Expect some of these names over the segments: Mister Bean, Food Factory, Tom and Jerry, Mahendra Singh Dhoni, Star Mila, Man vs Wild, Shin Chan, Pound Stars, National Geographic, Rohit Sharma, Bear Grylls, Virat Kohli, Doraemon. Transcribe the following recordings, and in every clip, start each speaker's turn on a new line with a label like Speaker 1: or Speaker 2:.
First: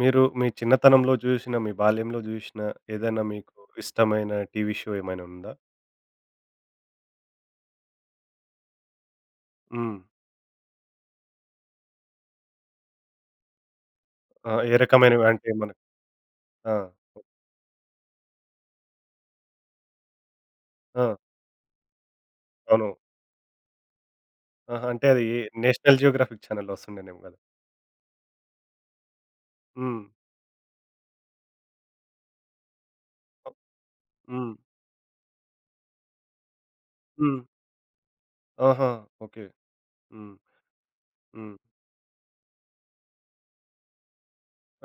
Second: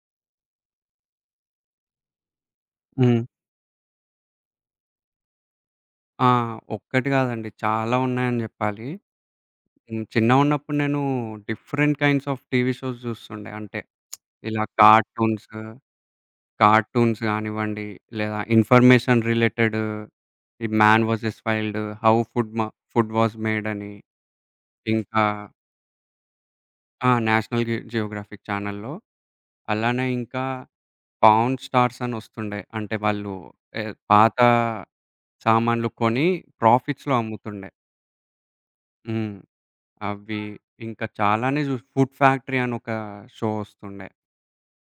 Speaker 1: మీరు మీ చిన్నతనంలో చూసిన, మీ బాల్యంలో చూసిన
Speaker 2: హ్మ్.
Speaker 1: ఏదైనా మీకు ఇష్టమైన టీవీ షో ఏమైనా ఉందా?
Speaker 2: ఆ! ఒక్కటి గాదండి. చాలా ఉన్నాయని జెప్పాలి.
Speaker 1: హ్మ్.
Speaker 2: హ్మ్. చిన్నగున్నప్పుడు నేను different kinds of TV shows జూస్తుండే. అంటే
Speaker 1: ఆ!
Speaker 2: ఇలా
Speaker 1: ఏ రకమైనవి
Speaker 2: కార్టూన్స్,
Speaker 1: అంటే మనకు? ఆ!
Speaker 2: కార్టూన్స్ గానివ్వండి, లేదా ఇన్ఫర్మేషన్ రిలేటెడ్ ఈ 'man
Speaker 1: ah!
Speaker 2: Versus wild', 'how food మ
Speaker 1: అవును.
Speaker 2: 'ఫుడ్ వాస్ మేడ్' అని.
Speaker 1: ఆహా! అంటే
Speaker 2: ఇంకా
Speaker 1: అది నేషనల్ జియోగ్రాఫిక్ ఛానెల్‌లో
Speaker 2: ఆ!
Speaker 1: వస్తుండేనేమో కదా!
Speaker 2: 'నేషనల్ జియోగ్రాఫిక్' ఛానెల్‌లో.
Speaker 1: హ్మ్.
Speaker 2: అలానే ఇంకా 'పౌండ్ స్టార్స్' అని ఒస్తుండే. అంటే వాళ్ళు ఏ పాత
Speaker 1: హ్మ్.
Speaker 2: సామాన్లు కొని ప్రాఫిట్స్‌లో
Speaker 1: హ్మ్.
Speaker 2: అమ్ముతుండే.
Speaker 1: ఆహా!
Speaker 2: హ్మ్.
Speaker 1: ఓకే. హ్మ్.
Speaker 2: అవి ఇంకా
Speaker 1: హ్మ్.
Speaker 2: చాలానే జూసి 'ఫుడ్ ఫ్యాక్టరీ' అని ఒక షో వస్తుండే.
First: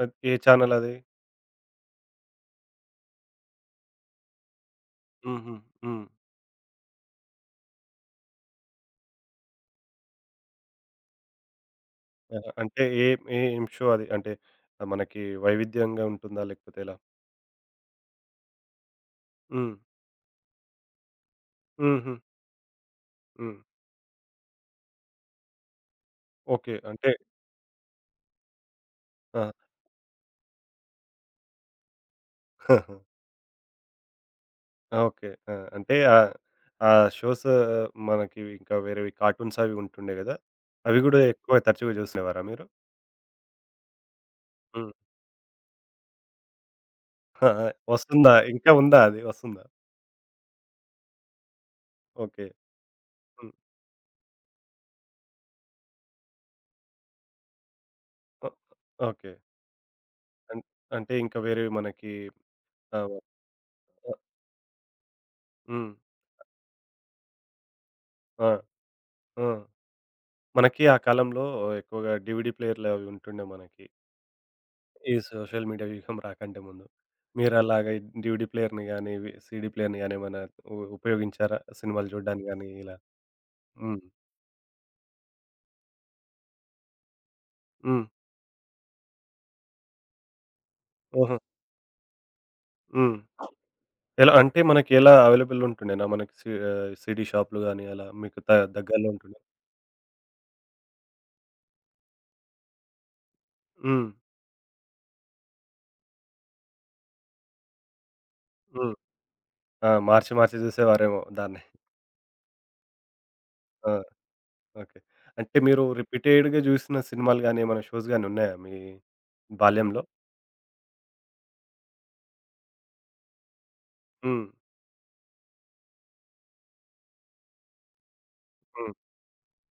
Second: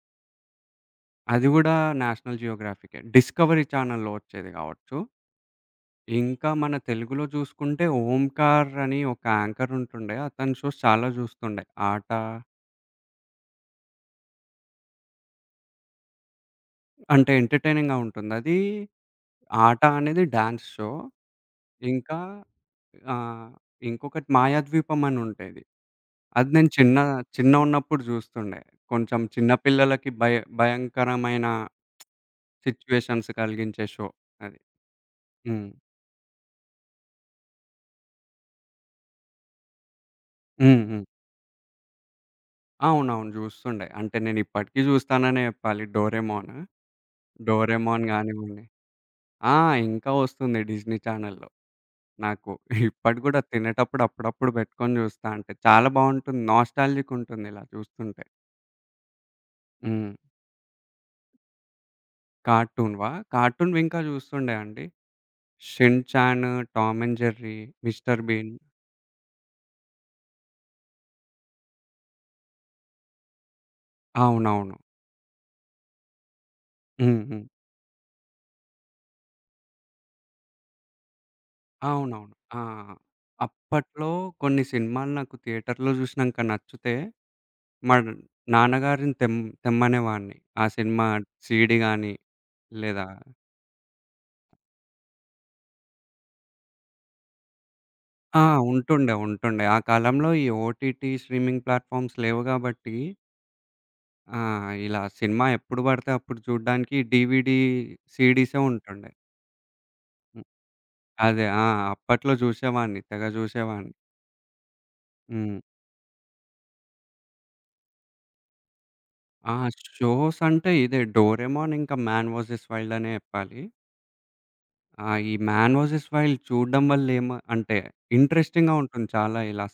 Speaker 1: అది ఏ ఛానెల్ అది?
Speaker 2: అది గూడా నేషనల్ జియోగ్రాఫికే. డిస్కవరీ ఛానల్‌లో వచ్చేది గావచ్చు.
Speaker 1: హుహు. హ్మ్.
Speaker 2: ఇంకా మన తెలుగులో జూసుకుంటే ఓంకార్ అని ఒక యాంకర్ ఉంటుండే. అతని షోస్ చాలా జూస్తుండే. ఆట
Speaker 1: ఆహా! అంటే ఏం షో అది? అంటే మనకి వైవిధ్యంగా ఉంటుందా? లేకపోతే ఎలా?
Speaker 2: అంటే ఎంటర్‌టైనింగ్‌గా ఉంటుందది.
Speaker 1: హ్మ్.
Speaker 2: ఆట అనేది డాన్స్ షో.
Speaker 1: హుహు.
Speaker 2: ఇంకా ఆహ్,
Speaker 1: హ్మ్.
Speaker 2: ఇంకొకటి 'మాయాద్వీపం' అని ఉంటది. అది నేను
Speaker 1: ఓకే. అంటే
Speaker 2: చిన్నగున్నప్పుడు జూస్తుండే. కొంచెం చిన్న
Speaker 1: ఆ!
Speaker 2: పిల్లలకి భయంకరమైన సిట్యుయేషన్స్ కలిగించే షో అది.
Speaker 1: ఓకే. ఆ!
Speaker 2: హ్మ్.
Speaker 1: అంటే ఆహ్, ఆ షోస్ మనకి ఇంకా వేరేవి కార్టూన్స్ అవి ఉంటుండే గదా!
Speaker 2: హ్మ్.
Speaker 1: అవి
Speaker 2: హ్మ్.
Speaker 1: గూడా ఎక్కువ తరచుగా జూసేవారా మీరు?
Speaker 2: అవునవును. జూస్తుండే. అంటే నేనిప్పటికి
Speaker 1: హ్మ్.
Speaker 2: జూస్తాననే జెప్పాలి 'డోరేమోన్.'
Speaker 1: ఆ! ఆ!
Speaker 2: 'డోరేమోన్'
Speaker 1: వస్తుందా?
Speaker 2: గానివ్వండి
Speaker 1: ఇంకా ఉందా అది
Speaker 2: ఆ!
Speaker 1: వస్తుందా?
Speaker 2: ఇంకా వస్తుంది డిస్నీ ఛానెల్‌లో.
Speaker 1: ఓకే.
Speaker 2: నాకు ఇప్పటికి గూడా
Speaker 1: హ్మ్.
Speaker 2: తినేటప్పుడు అప్పుడప్పుడు బెట్టుకొని జూస్తా. అంటే చాలా బావుంటుంది. నాస్టాల్జిక్ ఉంటుంది ఇలా చూస్తుంటే.
Speaker 1: Oh okay.
Speaker 2: హ్మ్.
Speaker 1: అన్ అంటే ఇంకా వేరేవి మనకి
Speaker 2: కార్టూన్‌వా?
Speaker 1: ఆహ్,
Speaker 2: కార్టూన్‌వి ఇంకా
Speaker 1: ఆ!
Speaker 2: జూస్తుండే అండి.
Speaker 1: హ్మ్.
Speaker 2: 'Shin Chan', 'Tom and Jerry', 'Mister
Speaker 1: ఆ!
Speaker 2: బీన్'.
Speaker 1: ఆ! మనకి ఆ కాలంలో ఎక్కువగా డీవీడీ ప్లేయర్‌లు అవి ఉంటుండే మనకి.
Speaker 2: అవునవును.
Speaker 1: ఈ సోషల్ మీడియా వ్యూహం రాకంటే ముందు.
Speaker 2: హ్మ్. హ్మ్.
Speaker 1: మీరలాగా డీవీడీ ప్లేయర్‌ని గాని, వి సీడీ ప్లేయర్‌ని గాని ఏమైనా ఉపయోగించారా సినిమాలు
Speaker 2: అవునవును.
Speaker 1: జూడ్డానికి
Speaker 2: ఆ!
Speaker 1: గాని ఇలా? హ్మ్.
Speaker 2: అప్పట్లో కొన్ని సినిమాలు నాకు థియేటర్‌లో జూసినంక నచ్చితే, మా
Speaker 1: హ్మ్.
Speaker 2: నాన్నగారిని తెమ్మనేవాడిని. ఆ సినిమా
Speaker 1: ఓహో!
Speaker 2: సీడీ గాని, లేదా
Speaker 1: హ్మ్. ఎలా అంటే మనకి ఎలా అవైలబుల్ ఉంటుండేనా? మనకి ఆహ్, సీడీ షాప్‌లు గాని అలా మీకు
Speaker 2: ఆ!
Speaker 1: దగ్గరలో
Speaker 2: ఉంటుండే,
Speaker 1: ఉంటుండే.
Speaker 2: ఉంటుండే. ఆ కాలంలో ఈ ఓటీటీ స్ట్రీమింగ్ ప్లాట్‌ఫామ్స్ లేవు గాబట్టి,
Speaker 1: హ్మ్.
Speaker 2: ఆ! ఇలా సినిమా ఎప్పుడు బడితే అప్పుడు చూడ్డానికి డీవీడీ, సీడీసే
Speaker 1: హ్మ్.
Speaker 2: ఉంటుండే.
Speaker 1: ఆ! మార్చి
Speaker 2: హ్మ్.
Speaker 1: మార్చి చూసేవారేమో
Speaker 2: అదే.
Speaker 1: దాన్ని.
Speaker 2: ఆ! అప్పట్లో జూసేవాడిని. తెగ
Speaker 1: ఆ!
Speaker 2: జూసేవాడిని.
Speaker 1: ఓకే. అంటే
Speaker 2: హ్మ్.
Speaker 1: మీరు రిపీటెడ్‌గా చూసిన సినిమాలు గాని, ఏమైనా షోస్ గాని ఉన్నాయా మీ
Speaker 2: ఆ!
Speaker 1: బాల్యంలో?
Speaker 2: షోస్ అంటే ఇదే 'డోరేమోన్' ఇంకా 'మ్యాన్ వర్సెస్ వైల్డ్' అనే జెప్పాలి.
Speaker 1: హ్మ్.
Speaker 2: ఆ! ఈ 'మ్యాన్ వర్సెస్ వైల్డ్' చూడడం వల్ల అంటే ఇంట్రెస్టింగ్‌గా
Speaker 1: హ్మ్.
Speaker 2: ఉంటుంది చాలా. ఇలా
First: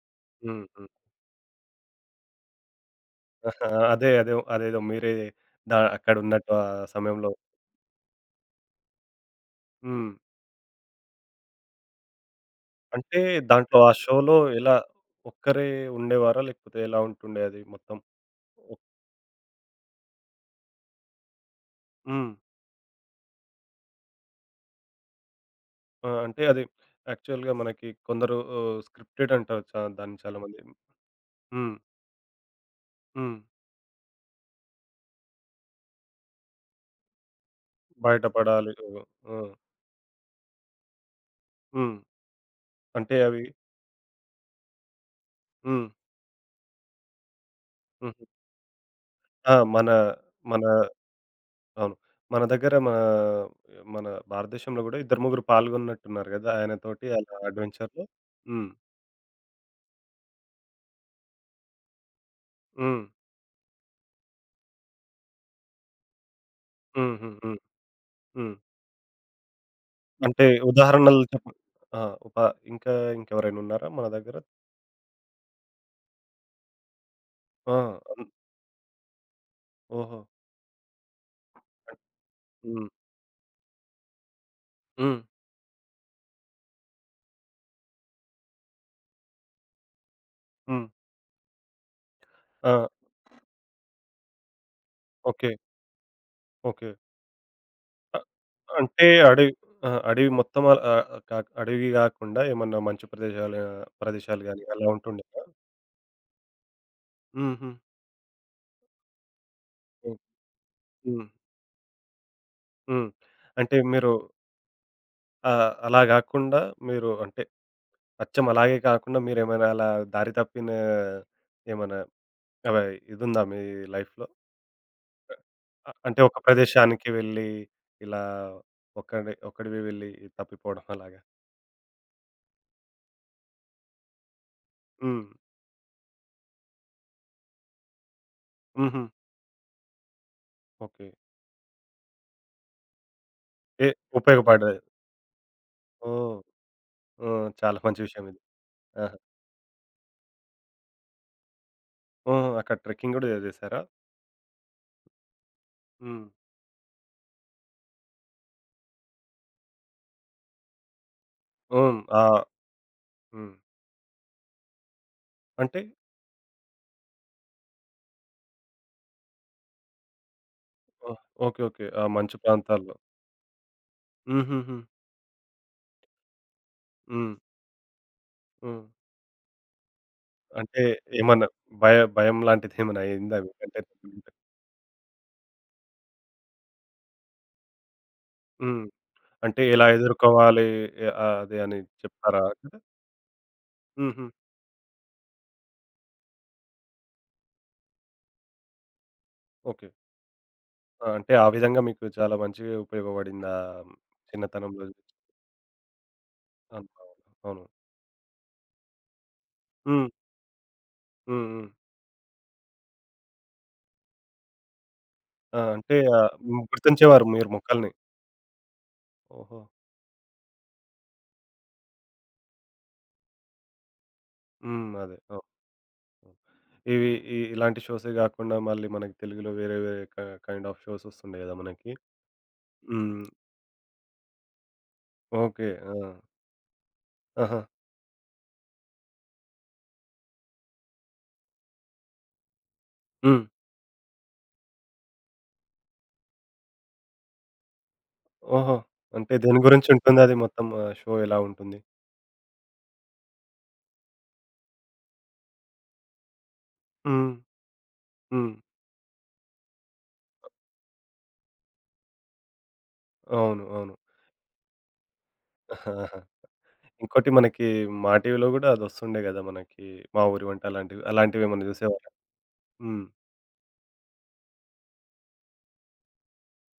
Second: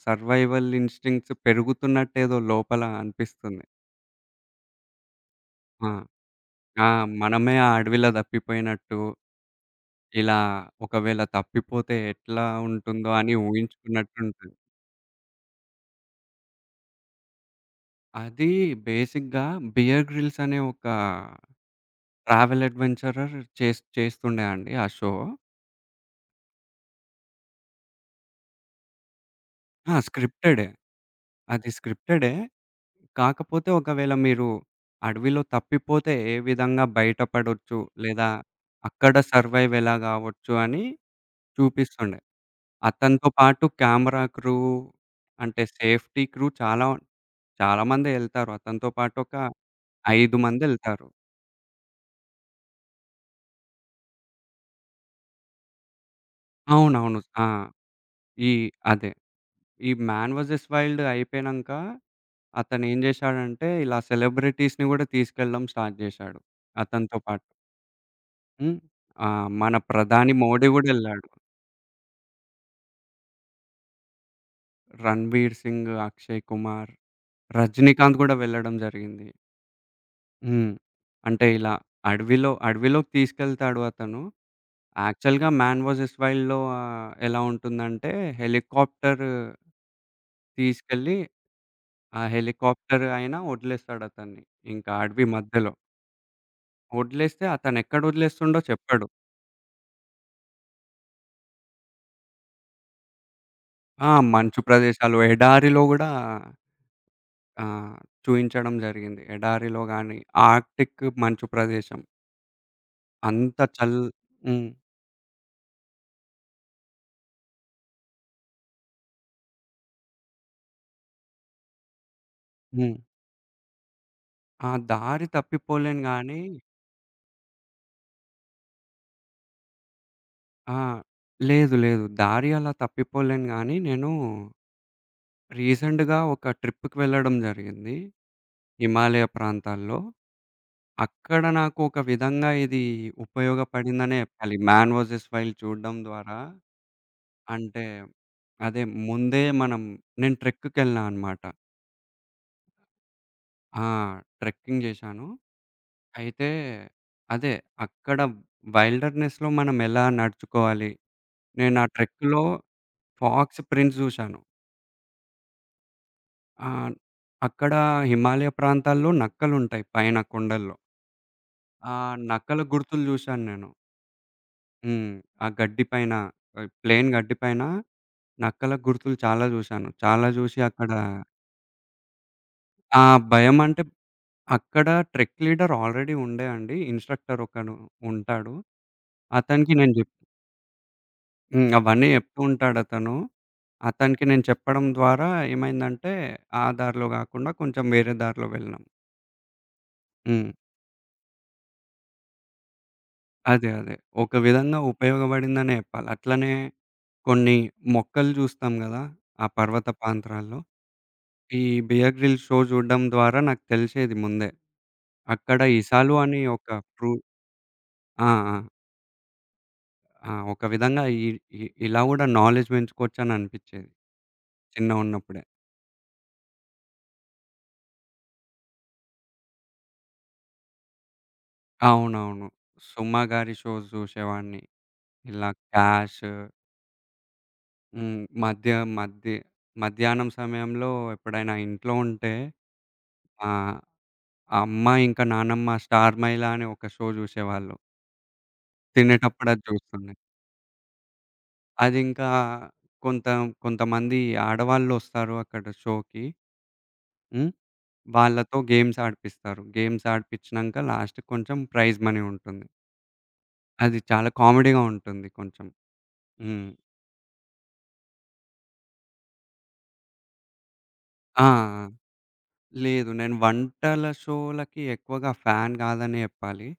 Speaker 1: హ్మ్.
Speaker 2: సర్వైవల్
Speaker 1: హ్మ్.
Speaker 2: ఇన్‌స్టింక్ట్స్ పెరుగుతున్నట్టేదో లోపల అనిపిస్తుంది.
Speaker 1: ఆహా! అదే అదే అదేదో మీరే
Speaker 2: ఆ!
Speaker 1: అక్కడ ఉన్నట్టు ఆ
Speaker 2: ఆ!
Speaker 1: సమయంలో.
Speaker 2: మనమే ఆ అడవిలో తప్పిపోయినట్టు,
Speaker 1: హ్మ్.
Speaker 2: ఇలా ఒకవేళ తప్పిపోతే ఎట్లా ఉంటుందో
Speaker 1: అంటే
Speaker 2: అని
Speaker 1: దాంట్లో ఆ షోలో
Speaker 2: ఊహించుకున్నట్టుంటది.
Speaker 1: ఎలా ఒక్కరే ఉండేవారా? లేకపోతే ఎలా ఉంటుండే అది మొత్తం?
Speaker 2: అది
Speaker 1: ఒక్
Speaker 2: బేసిక్‌గా 'బియర్ గ్రిల్స్' అనే ఒక
Speaker 1: హ్మ్.
Speaker 2: ట్రావెల్ అడ్వెంచరర్ చేస్తుండే అండి ఆ షో.
Speaker 1: ఆ! అంటే అది యాక్చువల్‌గా మనకి కొందరు ఆహ్, స్క్రిప్టెడ్ అంటారు
Speaker 2: ఆ!
Speaker 1: దాన్ని చాలామంది.
Speaker 2: స్క్రిప్టెడే. అది
Speaker 1: హ్మ్.
Speaker 2: స్క్రిప్టెడే.
Speaker 1: హ్మ్.
Speaker 2: కాకపోతే ఒకవేళ మీరు అడవిలో తప్పిపోతే ఏ విధంగా బయటపడొచ్చు? లేదా
Speaker 1: బయటపడాలి. ఓహ్!
Speaker 2: అక్కడ
Speaker 1: ఆ!
Speaker 2: సర్వైవ్ ఎలా గావచ్చు అని
Speaker 1: హ్మ్.
Speaker 2: చూపిస్తుండే.
Speaker 1: అంటే
Speaker 2: అతనితో
Speaker 1: అవి
Speaker 2: పాటు కెమెరా క్రూ అంటే
Speaker 1: హ్మ్.
Speaker 2: సేఫ్టీ క్రూ చాలా చాలా మందే
Speaker 1: హుహు.
Speaker 2: ఎళ్తారు. అతనితో పాటు ఒక
Speaker 1: ఆ! మన
Speaker 2: 5
Speaker 1: మన
Speaker 2: మందెళ్తారు.
Speaker 1: అవును. మన దగ్గర మన మన భారతదేశంలో గూడా ఇద్దరు ముగ్గురు పాల్గొన్నట్టున్నారు గదా! ఆయనతోటి
Speaker 2: అవునవును.
Speaker 1: అలా
Speaker 2: ఆ!
Speaker 1: అడ్వెంచర్‌లో.
Speaker 2: ఈ
Speaker 1: హ్మ్.
Speaker 2: అదే. ఈ 'మ్యాన్ వర్సెస్ వైల్డ్' అయిపోయినంక అతనేం
Speaker 1: హ్మ్.
Speaker 2: జేశాడంటే ఇలా సెలబ్రిటీస్‌ని గూడా తీసుకెళ్ళడం స్టార్ట్ జేశాడు
Speaker 1: హ్మ్.
Speaker 2: అతనితో
Speaker 1: హ్మ్.
Speaker 2: పాటు.
Speaker 1: హ్మ్. హ్మ్.
Speaker 2: హ్మ్. ఆ! మన ప్రధాని
Speaker 1: అంటే
Speaker 2: మోడీ గూడా
Speaker 1: ఉదాహరణలు
Speaker 2: ఎళ్ళాడు.
Speaker 1: చెప్పు. ఆ! ఉప ఇంకా ఇంకెవరైనా ఉన్నారా మన దగ్గర?
Speaker 2: 'రణ్‌వీర్ సింగ్', 'అక్షయ్ కుమార్',
Speaker 1: ఆ!
Speaker 2: 'రజనీకాంత్'
Speaker 1: హ్మ్.
Speaker 2: గూడా వెళ్ళడం జరిగింది.
Speaker 1: ఓహో!
Speaker 2: హ్మ్. అంటే ఇలా
Speaker 1: హ్మ్.
Speaker 2: అడవిలోకి తీసుకెళ్తాడు అతను.
Speaker 1: హ్మ్.
Speaker 2: యాక్చువల్‌గా 'మ్యాన్ వర్సెస్ వైల్డ్‌లో' ఎలా ఉంటుందంటే హెలికాప్టర్
Speaker 1: హ్మ్.
Speaker 2: తీసుకెళ్ళి ఆ
Speaker 1: ఆ!
Speaker 2: హెలికాప్టర్ ఆయన వదిలేస్తాడు అతన్ని. ఇంకా అడవి
Speaker 1: ఓకే.
Speaker 2: మధ్యలో.
Speaker 1: ఓకే.
Speaker 2: వదిలేస్తే అతనెక్కడ
Speaker 1: అ
Speaker 2: వదిలేస్తుండో
Speaker 1: అంటే
Speaker 2: చెప్పడు.
Speaker 1: అడవి, ఆ! అడవి మొత్తం ఆహ్, ఆహ్, కాక అడవి గాకుండా ఏమన్నా మంచు ప్రదేశాలు ఆ,
Speaker 2: ఆ!
Speaker 1: ప్రదేశాలు
Speaker 2: మంచు
Speaker 1: గాని అలా
Speaker 2: ప్రదేశాలు,
Speaker 1: ఉంటుండేనా?
Speaker 2: ఎడారిలో గూడా ఆ!
Speaker 1: హుహు.
Speaker 2: చూయించడం జరిగింది. ఎడారిలో
Speaker 1: హ్మ్.
Speaker 2: గాని, ఆర్క్టిక్
Speaker 1: హ్మ్.
Speaker 2: మంచు ప్రదేశం.
Speaker 1: హ్మ్.
Speaker 2: అంత
Speaker 1: అంటే
Speaker 2: చల్
Speaker 1: మీరు
Speaker 2: హ్మ్.
Speaker 1: ఆహ్, అలా గాకుండా మీరు, అంటే అచ్చం అలాగే కాకుండా మీరేమైనా అలా దారి తప్పిన ఏమన్నా అవ
Speaker 2: హ్మ్.
Speaker 1: ఇదుందా మీ లైఫ్‌లో?
Speaker 2: ఆ దారి తప్పిపోలేను
Speaker 1: అంటే ఒక
Speaker 2: గానీ
Speaker 1: ప్రదేశానికి వెళ్ళి ఇలా ఒక్కడివి వెళ్ళి
Speaker 2: ఆ!
Speaker 1: తప్పిపోవడం అలాగా?
Speaker 2: లేదు. లేదు. దారి అలా తప్పిపోలేను గానీ, నేను
Speaker 1: హ్మ్.
Speaker 2: రీసెంట్‌గా ఒక ట్రిప్‌కి వెళ్ళడం జరిగింది.
Speaker 1: హుహు.
Speaker 2: హిమాలయ ప్రాంతాల్లో.
Speaker 1: ఓకే.
Speaker 2: అక్కడ నాకు ఒక విధంగా ఇది
Speaker 1: ఏ
Speaker 2: ఉపయోగపడిందనే చెప్పాలి.
Speaker 1: ఉపయోగపడలేదు.
Speaker 2: 'మ్యాన్ వర్సెస్ వైల్డ్' చూడడం ద్వారా.
Speaker 1: ఓహ్! హ్మ్. చాలా
Speaker 2: అంటే
Speaker 1: మంచి విషయం ఇది.
Speaker 2: అదే
Speaker 1: ఆహా!
Speaker 2: ముందే మనం నేను ట్రెక్‌కెళ్ళినా అన్నమాట.
Speaker 1: హ్మ్. అక్కడ ట్రెక్కింగ్ గూడా చేసారా?
Speaker 2: ఆ! ట్రెక్కింగ్ చేశాను.
Speaker 1: హ్మ్.
Speaker 2: అయితే అదే. అక్కడ వైల్డర్‌నెస్‌లో మనం ఎలా నడుచుకోవాలి? నేను ఆ
Speaker 1: హ్మ్. ఆ!
Speaker 2: ట్రెక్‌లో
Speaker 1: హ్మ్.
Speaker 2: ఫాక్స్ ప్రింట్స్ జూశాను.
Speaker 1: అంటే
Speaker 2: ఆహ్, అక్కడ హిమాలయ ప్రాంతాల్లో నక్కలుంటాయి పైన కొండల్లో.
Speaker 1: ఓహ్! ఓకే. ఓకే.
Speaker 2: ఆ
Speaker 1: ఆ మంచు
Speaker 2: నక్కల
Speaker 1: ప్రాంతాల్లో.
Speaker 2: గుర్తులు జూశాను నేను.
Speaker 1: హుహుహు.
Speaker 2: హ్మ్. ఆ గడ్డి పైన ప్లెయిన్
Speaker 1: హ్మ్.
Speaker 2: గడ్డి పైన నక్కల
Speaker 1: హ్మ్.
Speaker 2: గుర్తులు చాలా జూశాను. చాలా జూసి
Speaker 1: అంటే
Speaker 2: అక్కడ
Speaker 1: ఏమన్నా భయం లాంటిదేమన్నా
Speaker 2: ఆ
Speaker 1: అయిందా
Speaker 2: భయం
Speaker 1: మీకంటే?
Speaker 2: అంటే అక్కడ ట్రెక్ లీడర్ ఆల్రెడీ ఉండే అండి. ఇన్‌స్ట్రక్టర్ ఒకడు ఉంటాడు.
Speaker 1: హ్మ్. అంటే
Speaker 2: అతనికి
Speaker 1: ఎలా
Speaker 2: నేను
Speaker 1: ఎదుర్కోవాలి, ఆహ్, అది
Speaker 2: హ్మ్.
Speaker 1: అని
Speaker 2: అవన్నీ జెప్తూ
Speaker 1: చెప్తారా అక్కడ?
Speaker 2: ఉంటాడతను. అతనికి
Speaker 1: హుహు.
Speaker 2: నేను చెప్పడం ద్వారా ఏమైందంటే, ఆ దారిలో గాకుండా కొంచెం వేరే దారిలో వెళ్ళినాం.
Speaker 1: ఓకే.
Speaker 2: హ్మ్.
Speaker 1: ఆ! అంటే ఆ విధంగా మీకు చాలా మంచిగా ఉపయోగపడిందా
Speaker 2: అదే. అదే. ఒక విధంగా
Speaker 1: చిన్నతనంలో
Speaker 2: ఉపయోగపడిందనే జెప్పాలి. అట్లనే
Speaker 1: అనుభవం.
Speaker 2: కొన్ని
Speaker 1: అవును.
Speaker 2: మొక్కలు జూస్తాం గదా! ఆ పర్వత
Speaker 1: హ్మ్.
Speaker 2: ప్రాంతాల్లో.
Speaker 1: హ్మ్.
Speaker 2: ఈ
Speaker 1: హ్మ్.
Speaker 2: 'బియర్ గ్రిల్స్' షో జూడడం ద్వారా నాకు తెలిసేది ముందే. అక్కడ
Speaker 1: ఆ! అంటే
Speaker 2: ఇసాలు
Speaker 1: ఆహ్,
Speaker 2: అని ఒక ఫ్రూ
Speaker 1: గుర్తించేవారు మీరు మొక్కల్ని.
Speaker 2: ఆ! ఆ!
Speaker 1: ఓహో!
Speaker 2: ఆ! ఒక విధంగా ఇ ఇ ఇలా గూడా నాలెడ్జ్ పెంచుకోవచ్చననిపిచ్చేది
Speaker 1: హ్మ్. అదే.
Speaker 2: చిన్నగున్నప్పుడే.
Speaker 1: అవును. అవును. ఇవి ఇలాంటి షోసే గాకుండా మళ్ళీ మనకి తెలుగులో వేరే వేరే కైండ్ ఆఫ్ షోస్ వస్తుండే గదా! మనకి.
Speaker 2: అవునవును. సుమ
Speaker 1: హ్మ్.
Speaker 2: గారి షోస్ జూసేవాడిని. ఇలా
Speaker 1: ఓకే. ఆ!
Speaker 2: 'క్యాష్'.
Speaker 1: ఆహా!
Speaker 2: హ్మ్. మధ్య మధ్య మధ్యాహ్నం సమయంలో ఎప్పుడైనా ఇంట్లో ఉంటే
Speaker 1: హ్మ్.
Speaker 2: ఆహ్, అమ్మ ఇంకా నానమ్మ 'స్టార్ మైలా' అనే ఒక షో జూసేవాళ్ళు.
Speaker 1: ఓహో! అంటే
Speaker 2: తినేటప్పుడు
Speaker 1: దేని
Speaker 2: అది
Speaker 1: గురించి
Speaker 2: జూస్తుండే.
Speaker 1: ఉంటుందది మొత్తం, ఆహ్, షో ఎలా ఉంటుంది?
Speaker 2: అదింకా కొంత కొంతమంది ఆడవాళ్ళొస్తారు అక్కడ షోకి.
Speaker 1: హ్మ్.
Speaker 2: హ్మ్.
Speaker 1: హ్మ్.
Speaker 2: వాళ్ళతో గేమ్స్ ఆడిపిస్తారు. గేమ్స్ ఆడిపిచ్చినంక లాస్ట్‌కి కొంచెం ప్రైజ్ మనీ ఉంటుంది.
Speaker 1: అవును. అవును.
Speaker 2: అది చాలా కామెడీగా ఉంటుంది కొంచెం.
Speaker 1: ఆహా!
Speaker 2: హ్మ్.
Speaker 1: ఇంకోటి మనకి మా టీవీలో గూడా అదొస్తుండే గదా! మనకి 'మా ఊరి వంట' అలాంటివి,
Speaker 2: ఆ!
Speaker 1: అలాంటివేమన్నా జూసేవారా? హ్మ్.
Speaker 2: లేదు. నేను వంటల షోలకి ఎక్కువగా ఫ్యాన్ గాదనే జెప్పాలి.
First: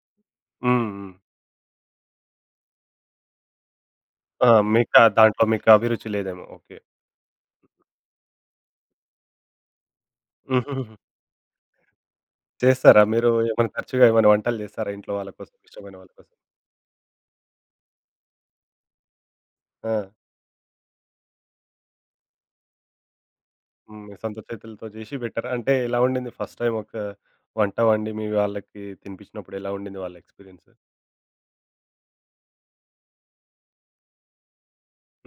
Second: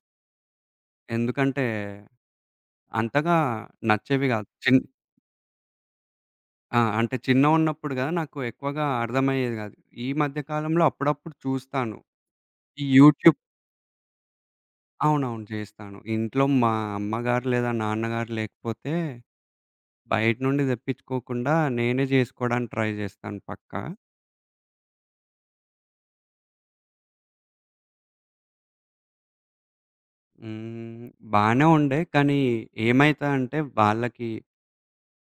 Speaker 1: హ్మ్. హ్మ్.
Speaker 2: ఎందుకంటే అంతగా నచ్చేవి గాదు.
Speaker 1: ఆ! మీకు దాంట్లో అభిరుచి లేదేమో. ఓకే.
Speaker 2: ఆ! అంటే చిన్నగున్నప్పుడు గదా! నాకు ఎక్కువగా అర్థమయ్యేది గాదు. ఈ మధ్య కాలంలో
Speaker 1: హుహుహు.
Speaker 2: అప్పుడప్పుడు చూస్తాను. ఈ
Speaker 1: చేస్తారా మీరు
Speaker 2: యూట్యూబ్.
Speaker 1: ఏమైనా తరచుగా, ఏమైనా వంటలు చేస్తారా ఇంట్లో వాళ్ళ
Speaker 2: అవునవును.
Speaker 1: కోసం, ఇష్టమైన
Speaker 2: చేస్తాను.
Speaker 1: వాళ్ళ కోసం?
Speaker 2: ఇంట్లో మా అమ్మగారు లేదా నాన్నగారు లేకపోతే
Speaker 1: ఆ!
Speaker 2: బయట నుండి తెప్పించుకోకుండా నేనే జేసుకోవడానికి ట్రై జేస్తాను పక్కా.
Speaker 1: హ్మ్. మీ సొంత చేతులతో చేసి పెట్టారా? అంటే ఎలా ఉండింది ఫస్ట్ టైమ్ ఒక వంట వండి మీ వాళ్ళకి తినిపించినప్పుడు ఎలా ఉండింది వాళ్ళ ఎక్స్‌పీరియన్స్?
Speaker 2: హ్మ్. బానే ఉండే కానీ ఏమైతదంటే వాళ్ళకి,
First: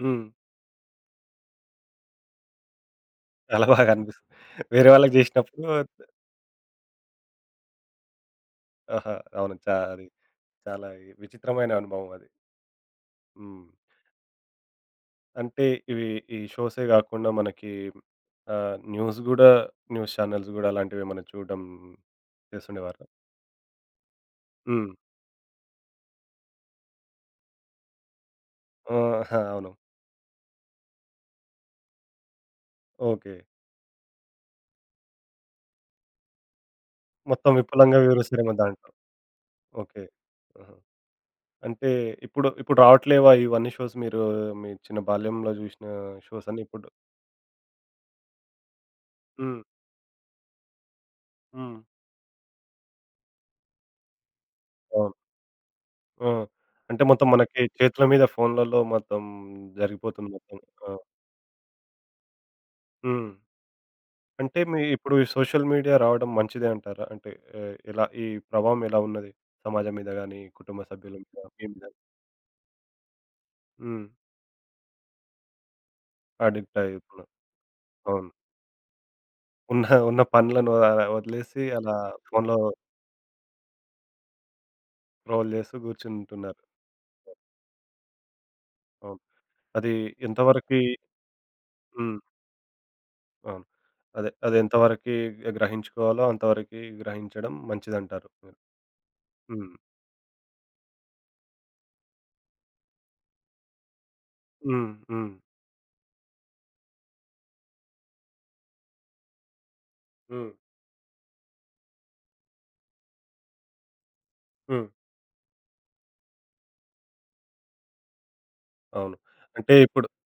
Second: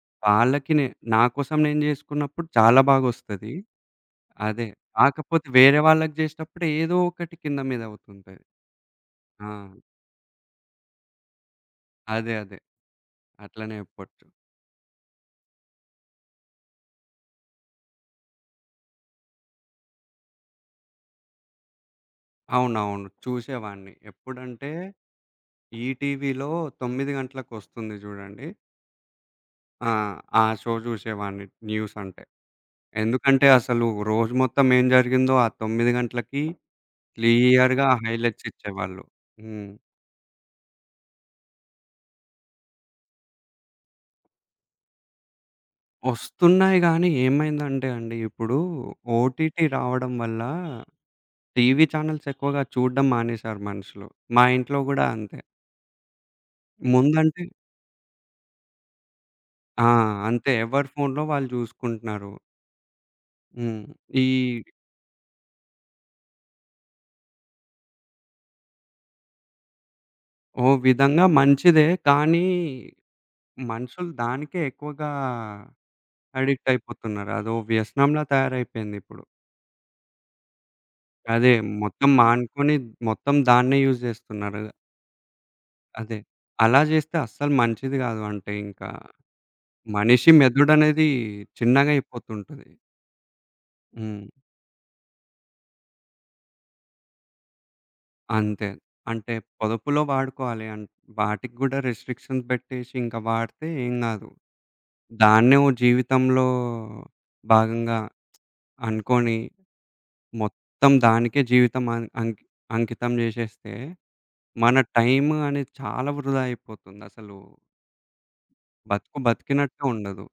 Speaker 1: హ్మ్.
Speaker 2: వాళ్ళకి నే నా కోసం నేను జేసుకున్నప్పుడు చాలా బాగొస్తది.
Speaker 1: చాలా బాగా అనిపిస్తుంది.
Speaker 2: అదే.
Speaker 1: వేరే వాళ్ళకి
Speaker 2: కాకపోతే
Speaker 1: చేసినప్పుడు
Speaker 2: వేరే వాళ్ళకి జేసేటప్పుడు ఏదో ఒకటి కింద మీద అవుతుంటది.
Speaker 1: ఆహా!
Speaker 2: ఆ!
Speaker 1: అవును. అది చాలా విచిత్రమైన అనుభవం అది.
Speaker 2: అదే. అదే.
Speaker 1: హ్మ్.
Speaker 2: అట్లనే చెప్పొచ్చు.
Speaker 1: అంటే ఇవి, ఈ షోసే గాకుండా మనకి ఆహ్, న్యూస్ ఛానెల్స్ గూడా అలాంటివేమన్నా చూడడం చేస్తుండేవారా?
Speaker 2: అవునవును. చూసేవాడిని. ఎప్పుడంటే
Speaker 1: హ్మ్.
Speaker 2: ఈటీవీలో 9 గంటలకొస్తుంది చూడండి.
Speaker 1: ఆ! అవును.
Speaker 2: ఆ! ఆ షో చూసేవాడిని న్యూస్ అంటే.
Speaker 1: ఓకే.
Speaker 2: ఎందుకంటే అసలు రోజు మొత్తం ఏం జరిగిందో ఆ 9 గంటలకి
Speaker 1: మొత్తం
Speaker 2: క్లియర్‌గా
Speaker 1: విపులంగా
Speaker 2: హైలైట్స్
Speaker 1: వివరిస్తారేమో దాంట్లో.
Speaker 2: ఇచ్చేవాళ్ళు. హ్మ్.
Speaker 1: ఓకే. ఆహా! అంటే ఇప్పుడు ఇప్పుడు రావట్లేవా ఇవన్నీ షోస్ మీరు మీ చిన్న బాల్యంలో జూషిన షోస్ అన్నీ
Speaker 2: వస్తున్నాయి
Speaker 1: ఇప్పుడు?
Speaker 2: గానీ ఏమైందంటే అండి ఇప్పుడు
Speaker 1: హ్మ్.
Speaker 2: ఓటీటీ రావడం వల్ల
Speaker 1: హ్మ్.
Speaker 2: టీవీ ఛానెల్స్ ఎక్కువగా చూడడం మానేశారు మనుషులు. మా ఇంట్లో గూడా
Speaker 1: అవును.
Speaker 2: అంతే.
Speaker 1: ఆ! అంటే మొత్తం
Speaker 2: ముందంటే
Speaker 1: మనకి చేతుల మీద ఫోన్‌లలో మొత్తం
Speaker 2: ఆ!
Speaker 1: జరిగిపోతుంది
Speaker 2: అంతే.
Speaker 1: మొత్తం.
Speaker 2: ఎవరి
Speaker 1: ఆ!
Speaker 2: ఫోన్‌లో వాళ్ళు జూసుకుంటున్నారు.
Speaker 1: హ్మ్.
Speaker 2: హ్మ్. ఈ
Speaker 1: అంటే మీ ఇప్పుడు ఈ సోషల్ మీడియా రావడం మంచిదే అంటారా? అంటే ఆహ్, ఎలా ఈ ప్రభావం ఎలా ఉన్నది సమాజం మీద గాని,
Speaker 2: ఓ
Speaker 1: కుటుంబ సభ్యుల
Speaker 2: విధంగా
Speaker 1: మీద, మీ మీద?
Speaker 2: మంచిదే. కానీ
Speaker 1: హ్మ్.
Speaker 2: మనుషులు దానికే ఎక్కువగా అడిక్ట్
Speaker 1: అడిక్ట్ అయితున్నారు.
Speaker 2: అయిపోతున్నారు. అదో వ్యసనంలా
Speaker 1: అవును.
Speaker 2: తయారైపోయిందిప్పుడు.
Speaker 1: ఉన్న ఉన్న పనులను ఆహ్,
Speaker 2: అదే
Speaker 1: వదిలేసి అలా
Speaker 2: మొత్తం
Speaker 1: ఫోన్‌లో
Speaker 2: మానుకొని మొత్తం దాన్నే యూజ్ జేస్తున్నారు.
Speaker 1: స్క్రోల్ చేస్తూ
Speaker 2: అదే.
Speaker 1: కూర్చుంటున్నారు.
Speaker 2: అలా జేస్తే అస్సలు మంచిది గాదు. అంటే ఇంకా
Speaker 1: అవును. అది
Speaker 2: మనిషి
Speaker 1: ఎంతవరకి
Speaker 2: మెదడనేది చిన్నగా
Speaker 1: హ్మ్.
Speaker 2: అయిపోతుంటది.
Speaker 1: అవును.
Speaker 2: హ్మ్.
Speaker 1: అదే. అది ఎంతవరకి గ్రహించుకోవాలో అంతవరకి గ్రహించడం మంచిదంటారు మీరు.
Speaker 2: అంతే. అంటే
Speaker 1: హ్మ్.
Speaker 2: పొదుపులో వాడుకోవాలి. వాటికి గూడా రిస్ట్రిక్షన్స్ బెట్టేసి ఇంకా వాడితే ఏం గాదు.
Speaker 1: హ్మ్. హ్మ్.
Speaker 2: దాన్నే ఓ జీవితంలో భాగంగా అనుకోని,
Speaker 1: హ్మ్.
Speaker 2: మొత్తం దానికే జీవితం అం అంకి అంకితం జేసేస్తే, మన
Speaker 1: హ్మ్.
Speaker 2: టైం అనేది చాలా వృధా అయిపోతుందసలు.
Speaker 1: అవును.
Speaker 2: బతుకు
Speaker 1: అంటే
Speaker 2: బతికినట్టే
Speaker 1: ఇప్పుడు
Speaker 2: ఉండదు.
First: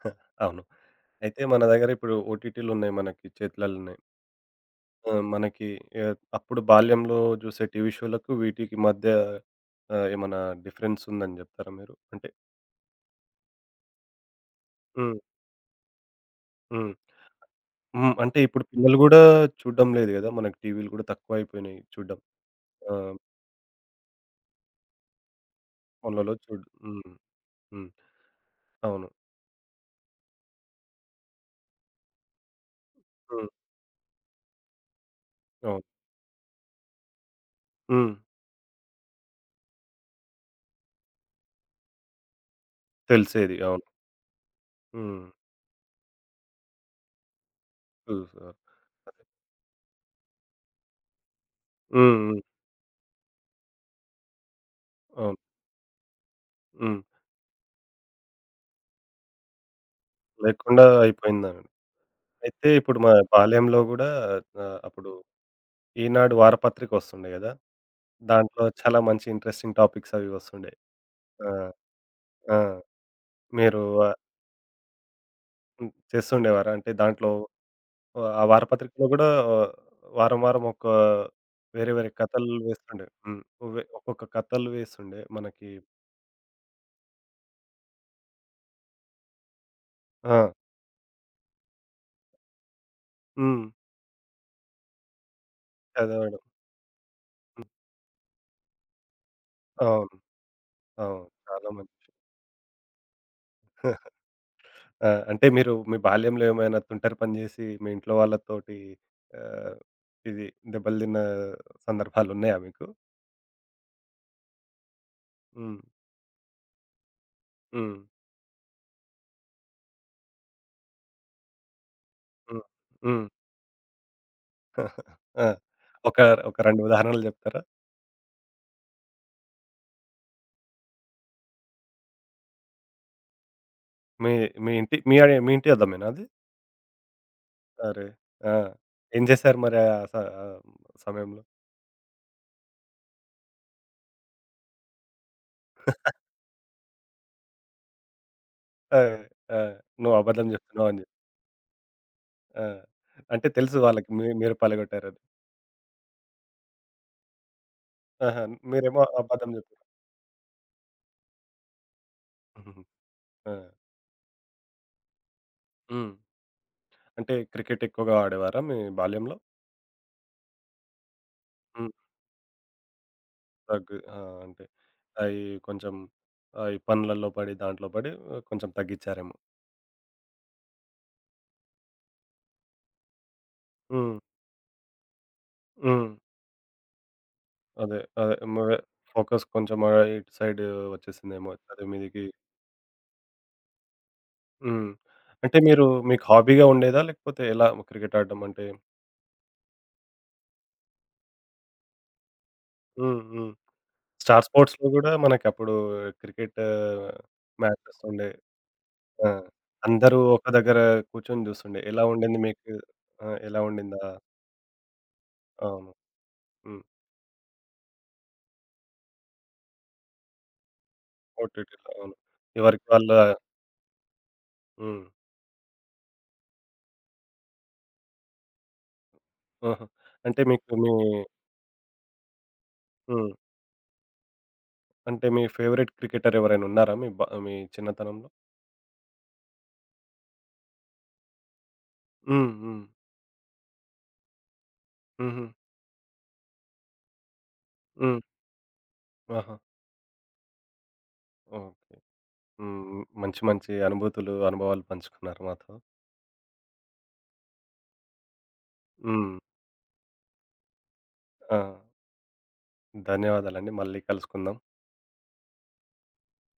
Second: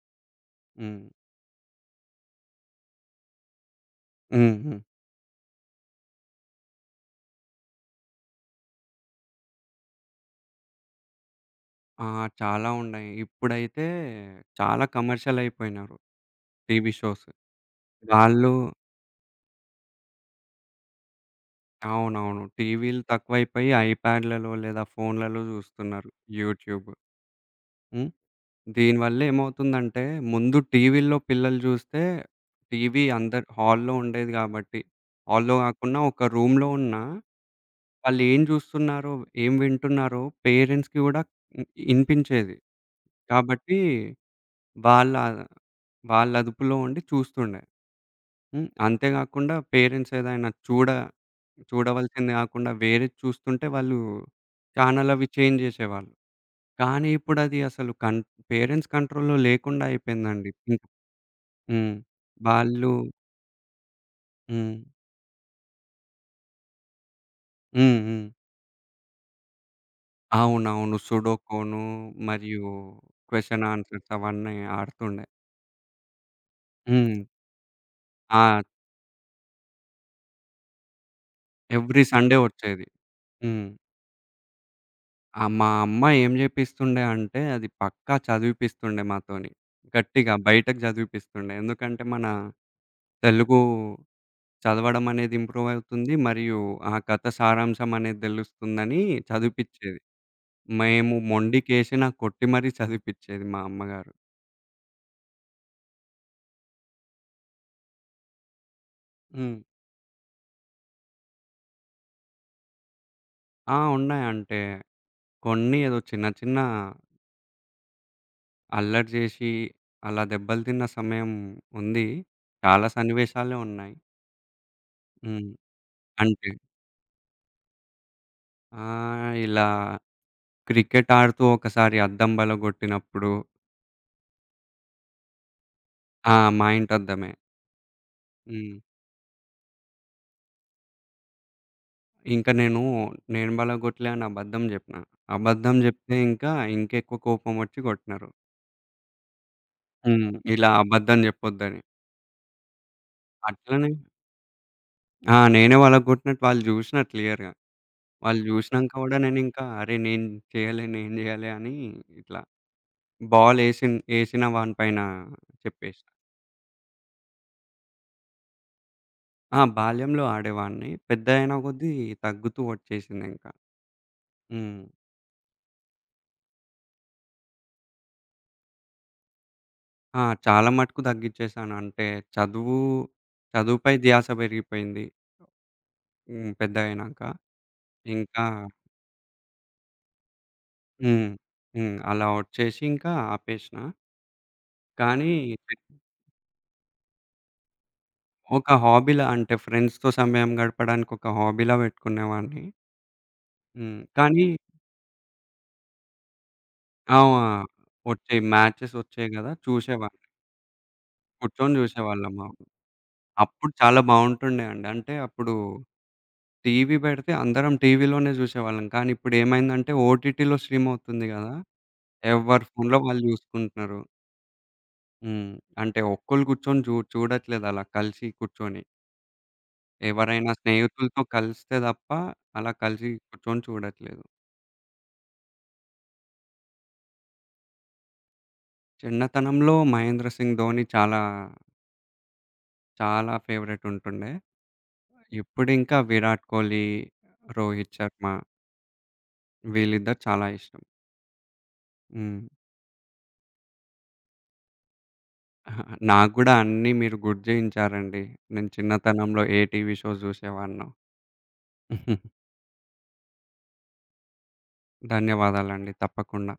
Speaker 1: అవును.
Speaker 2: హ్మ్.
Speaker 1: అయితే మన దగ్గర ఇప్పుడు ఓటీటీలున్నాయి మనకి చేతులల్లోనే.
Speaker 2: హ్మ్. హ్మ్.
Speaker 1: ఆ! మనకి ఆహ్, అప్పుడు బాల్యంలో చూసే టీవీ షోలకు వీటికి మధ్య ఆహ్, ఏమన్నా డిఫరెన్స్ ఉందని చెప్తారా మీరు?
Speaker 2: ఆ!
Speaker 1: అంటే
Speaker 2: చాలా ఉన్నాయి. ఇప్పుడైతే చాలా
Speaker 1: హ్మ్.
Speaker 2: కమర్షియల్ అయిపోయినారు టీవీ
Speaker 1: హ్మ్.
Speaker 2: షోస్.
Speaker 1: హ్మ్. అంటే
Speaker 2: వాళ్ళు
Speaker 1: ఇప్పుడు పిల్లలు గూడా చూడ్డం లేదు గదా! మనకు టీవీలు గూడా తక్కువైపోయినాయి చూడ్డం.
Speaker 2: అవునవును.
Speaker 1: ఆ!
Speaker 2: టీవీలు తక్కువైపోయి ఐప్యాడ్‌లలో లేదా ఫోన్‌లలో జూస్తున్నారు
Speaker 1: ఫోన్లలో
Speaker 2: యూట్యూబ్.
Speaker 1: హ్మ్. హ్మ్.
Speaker 2: హ్మ్.
Speaker 1: అవును.
Speaker 2: దీనివల్ల ఏమవుతుందంటే, ముందు టీవీల్లో పిల్లలు జూస్తే, టీవీ అందరు
Speaker 1: హ్మ్.
Speaker 2: హాల్‌లో ఉండేది గాబట్టి, హాల్‌లో
Speaker 1: అవును.
Speaker 2: గాకున్నా ఒక రూమ్‌లో ఉన్నా,
Speaker 1: హ్మ్.
Speaker 2: వాళ్ళేం జూస్తున్నారో, ఏం వింటున్నారో పేరెంట్స్‌కి గూడా ఇ ఇనిపించేది.
Speaker 1: తెలిసేది.
Speaker 2: కాబట్టి
Speaker 1: అవును.
Speaker 2: వాళ్ళ
Speaker 1: హ్మ్.
Speaker 2: వాళ్ళ అదుపులో ఉండి చూస్తుండే.
Speaker 1: చూసారు.
Speaker 2: హ్మ్. అంతే గాకుండా పేరెంట్స్ ఏదైనా
Speaker 1: హ్మ్.
Speaker 2: చూడవలసింది
Speaker 1: హ్మ్.
Speaker 2: గాకుండా వేరేది చూస్తుంటే వాళ్ళు ఛానెల్ అవి
Speaker 1: అవును.
Speaker 2: చేంజ్ జేసేవాళ్ళు.
Speaker 1: హ్మ్.
Speaker 2: కానీ ఇప్పుడది అసలు పేరెంట్స్ కంట్రోల్‌లో లేకుండా అయిపోయిందండి. ఇంక
Speaker 1: లేకుండా అయిపోయిందన్
Speaker 2: హ్మ్.
Speaker 1: అయితే
Speaker 2: వాళ్ళు
Speaker 1: ఇప్పుడు మా బాల్యంలో గూడా
Speaker 2: హ్మ్.
Speaker 1: ఆహ్, అప్పుడు ఈనాడు వారపత్రిక వస్తుండే గదా!
Speaker 2: హ్మ్. హ్మ్.
Speaker 1: దాంట్లో చాలా మంచి ఇంట్రెస్టింగ్ టాపిక్స్ అవి వస్తుండే.
Speaker 2: అవునవును.
Speaker 1: ఆ!
Speaker 2: సుడోకోను
Speaker 1: ఆ!
Speaker 2: మరియు క్వెషన్
Speaker 1: మీరు
Speaker 2: ఆన్సర్స్
Speaker 1: ఆహ్,
Speaker 2: అవన్నీ ఆడుతుండే.
Speaker 1: హ్మ్. చేస్తుండేవారా? అంటే
Speaker 2: హ్మ్.
Speaker 1: దాంట్లో ఆ
Speaker 2: ఆ!
Speaker 1: వారపత్రికలో గూడా వారం, వారం ఒక వేరే,
Speaker 2: ఎవ్రీ
Speaker 1: వేరే
Speaker 2: సండే
Speaker 1: కథలు
Speaker 2: వచ్చేది.
Speaker 1: వేస్తుండే. హ్మ్.
Speaker 2: హ్మ్.
Speaker 1: ఒక్కొక్క కథలు వేస్తుండే
Speaker 2: ఆ! మా
Speaker 1: మనకి.
Speaker 2: అమ్మ ఏం జేపిస్తుండే అంటే అది పక్కా చదివిపిస్తుండే మాతోని. గట్టిగా
Speaker 1: ఆ!
Speaker 2: బయటకు చదివిపిస్తుండే. ఎందుకంటే మన తెలుగు
Speaker 1: హ్మ్.
Speaker 2: చదవడం అనేది ఇంప్రూవ్ అవుతుంది.
Speaker 1: చదవడం.
Speaker 2: మరియు ఆ కథ
Speaker 1: హ్మ్.
Speaker 2: సారాంశం అనేది తెలుస్తుందని చదివిపిచ్చేది.
Speaker 1: అవును.
Speaker 2: మేము
Speaker 1: అవును. చాలా మంది.
Speaker 2: మొండికేసి నాకు కొట్టి మరీ చదివిపిచ్చేది మా అమ్మగారు.
Speaker 1: ఆ! అంటే మీరు మీ బాల్యంలో ఏమైనా తుంటరి పని జేసి మీ ఇంట్లో వాళ్ళతోటి
Speaker 2: హ్మ్.
Speaker 1: ఆహ్, ఇది దెబ్బలు తిన్న సందర్భాలున్నాయా మీకు?
Speaker 2: ఆ! ఉన్నాయి. అంటే కొన్ని
Speaker 1: హ్మ్.
Speaker 2: ఏదో చిన్న చిన్న
Speaker 1: హ్మ్.
Speaker 2: అల్లరి చేసి అలా దెబ్బలు తిన్న సమయం ఉంది.
Speaker 1: హ్మ్.
Speaker 2: చాలా
Speaker 1: హ్మ్.
Speaker 2: సన్నివేశాలే ఉన్నాయి.
Speaker 1: ఆ!
Speaker 2: హ్మ్.
Speaker 1: ఒక,
Speaker 2: అంటే
Speaker 1: ఒక 2 ఉదాహరణలు జెప్తారా?
Speaker 2: ఇలా క్రికెట్ ఆడుతూ ఒకసారి అద్దం బలగొట్టినప్పుడు
Speaker 1: మీ మీ ఇంటి మీ, మీ ఇంటి అద్దమేనా అది?
Speaker 2: ఆ! మా ఇంటద్దమే.
Speaker 1: అరే! ఆ!
Speaker 2: హ్మ్.
Speaker 1: ఏం జేశారు మరి ఆ సమయంలో?
Speaker 2: ఇంకా నేను బలగొట్టలే అని అబద్ధం జెప్పినా. అబద్ధం జెప్తే ఇంకా ఇంకెక్కువ కోపమొచ్చి కొట్టినారు.
Speaker 1: ఆ! ఆ! నువ్వు
Speaker 2: హ్మ్.
Speaker 1: అబద్ధం
Speaker 2: ఇలా
Speaker 1: జెప్తున్నావు అని జెప్పి.
Speaker 2: అబద్ధం జెప్పొద్దని.
Speaker 1: ఆ! అంటే తెలుసు
Speaker 2: అట్లనే
Speaker 1: వాళ్ళకి మీరు పలగొట్టారని.
Speaker 2: ఆ! నేనే వాళ్ళకి గొట్టినట్టు వాళ్ళు జూసినారు క్లియర్‌గా. వాళ్ళు
Speaker 1: ఆహా!
Speaker 2: జూసినంక
Speaker 1: మీరేమో
Speaker 2: గూడా
Speaker 1: అబద్ధం
Speaker 2: నేనింకా
Speaker 1: జెప్పారు.
Speaker 2: అరే! నేను చేయలే, నేను జేయలే అని ఇట్లా
Speaker 1: హుహు. ఆ!
Speaker 2: బాలేసిన్ ఏసిన వాని పైన చెప్పేసిన.
Speaker 1: హ్మ్. అంటే క్రికెట్ ఎక్కువగా ఆడేవారా మీ బాల్యంలో?
Speaker 2: ఆ! బాల్యంలో ఆడేవాడిని. పెద్దయిన
Speaker 1: హ్మ్.
Speaker 2: కొద్దీ తగ్గుతూ వచ్చేసిందింకా.
Speaker 1: ఆ! అంటే
Speaker 2: హ్మ్.
Speaker 1: అయి కొంచెం ఆహ్, ఈ పనులలో పడి దాంట్లో పడి కొంచెం తగ్గిచ్చారేమో.
Speaker 2: ఆ! చాలా మటుకు తగ్గిచ్చేశాను. అంటే చదువు చదువుపై
Speaker 1: హ్మ్.
Speaker 2: ధ్యాస పెరిగిపోయింది.
Speaker 1: హ్మ్.
Speaker 2: హ్మ్. పెద్దగయినాక.
Speaker 1: అదే. అదే.
Speaker 2: ఇంకా
Speaker 1: ఫోకస్ కొంచెం ఆహ్, ఇటు సైడ్
Speaker 2: హ్మ్.
Speaker 1: వచ్చేసిందేమో చదువు
Speaker 2: హ్మ్.
Speaker 1: మీదకి.
Speaker 2: అలా వచ్చేసి ఇంకా ఆపేసిన.
Speaker 1: హ్మ్.
Speaker 2: కానీ
Speaker 1: అంటే మీరు, మీకు హాబీగా ఉండేదా? లేకపోతే ఎలా క్రికెట్ ఆడడం అంటే?
Speaker 2: ఒక హాబీలా అంటే ఫ్రెండ్స్‌తో సమయం గడపడానికి ఒక హాబీలా పెట్టుకునేవాడిని.
Speaker 1: హ్మ్. హ్మ్.
Speaker 2: హ్మ్. కానీ
Speaker 1: స్టార్ స్పోర్ట్స్‌లో గూడా మనకప్పుడు క్రికెట్
Speaker 2: ఆ!
Speaker 1: మ్యాచెస్ ఉండే.
Speaker 2: వచ్చేయి మ్యాచెస్
Speaker 1: ఆ!
Speaker 2: వచ్చేయి గదా!
Speaker 1: అందరూ
Speaker 2: చూసేవాడిని.
Speaker 1: ఒక దగ్గర కూర్చొని
Speaker 2: కూర్చొని
Speaker 1: జూస్తుండే. ఎలా
Speaker 2: చూసేవాళ్ళం.
Speaker 1: ఉండింది
Speaker 2: అవును.
Speaker 1: మీకు? ఆ! ఎలా
Speaker 2: అప్పుడు చాలా
Speaker 1: ఉండిందా?
Speaker 2: బావుంటుండే అండి. అంటే అప్పుడు
Speaker 1: అవును. హ్మ్.
Speaker 2: టీవీ పెడితే అందరం టీవీలోనే చూసేవాళ్ళం. కానీ ఇప్పుడు ఏమైందంటే ఓటీటీలో స్ట్రీమ్ అవుతుంది గదా!
Speaker 1: ఓటీటీలో అవును.
Speaker 2: ఎవరి
Speaker 1: ఎవరికి
Speaker 2: ఫోన్‌లో
Speaker 1: వాళ్ళ
Speaker 2: వాళ్ళు చూసుకుంటున్నారు.
Speaker 1: హ్మ్.
Speaker 2: హ్మ్. అంటే ఒక్కళ్ళు కూర్చొని చూడట్లేదు అలా కలిసి కూర్చొని.
Speaker 1: ఆహా! అంటే
Speaker 2: ఎవరైనా
Speaker 1: మీకు మీ
Speaker 2: స్నేహితులతో కలిస్తే తప్ప అలా కలిసి
Speaker 1: హ్మ్.
Speaker 2: కూర్చొని చూడట్లేదు.
Speaker 1: అంటే మీ ఫేవరెట్ క్రికెటర్ ఎవరైనా ఉన్నారా? మీ చిన్నతనంలో?
Speaker 2: చిన్నతనంలో 'మహేంద్ర సింగ్ ధోని' చాలా,
Speaker 1: హ్మ్. హ్మ్.
Speaker 2: చాలా ఫేవరెట్ ఉంటుండే.
Speaker 1: హుహు.
Speaker 2: ఇప్పుడింకా 'విరాట్ కోహ్లీ', 'రోహిత్
Speaker 1: హ్మ్.
Speaker 2: శర్మ'
Speaker 1: ఆహా!
Speaker 2: వీళ్ళిద్దరు చాలా ఇష్టం.
Speaker 1: ఓకే.
Speaker 2: హ్మ్.
Speaker 1: హ్మ్. మంచి మంచి అనుభూతులు, అనుభవాలు పంచుకున్నారు మాతో.
Speaker 2: ఆహా! నాకు గూడా అన్నీ మీరు గుర్తు చేయించారండి. నేను
Speaker 1: హ్మ్.
Speaker 2: చిన్నతనంలో ఏ టీవీ షోస్ చూసేవాడినో.
Speaker 1: ఆ! ధన్యవాదాలండి. మళ్ళీ కలుసుకుందాం.
Speaker 2: ధన్యవాదాలండి. తప్పకుండా.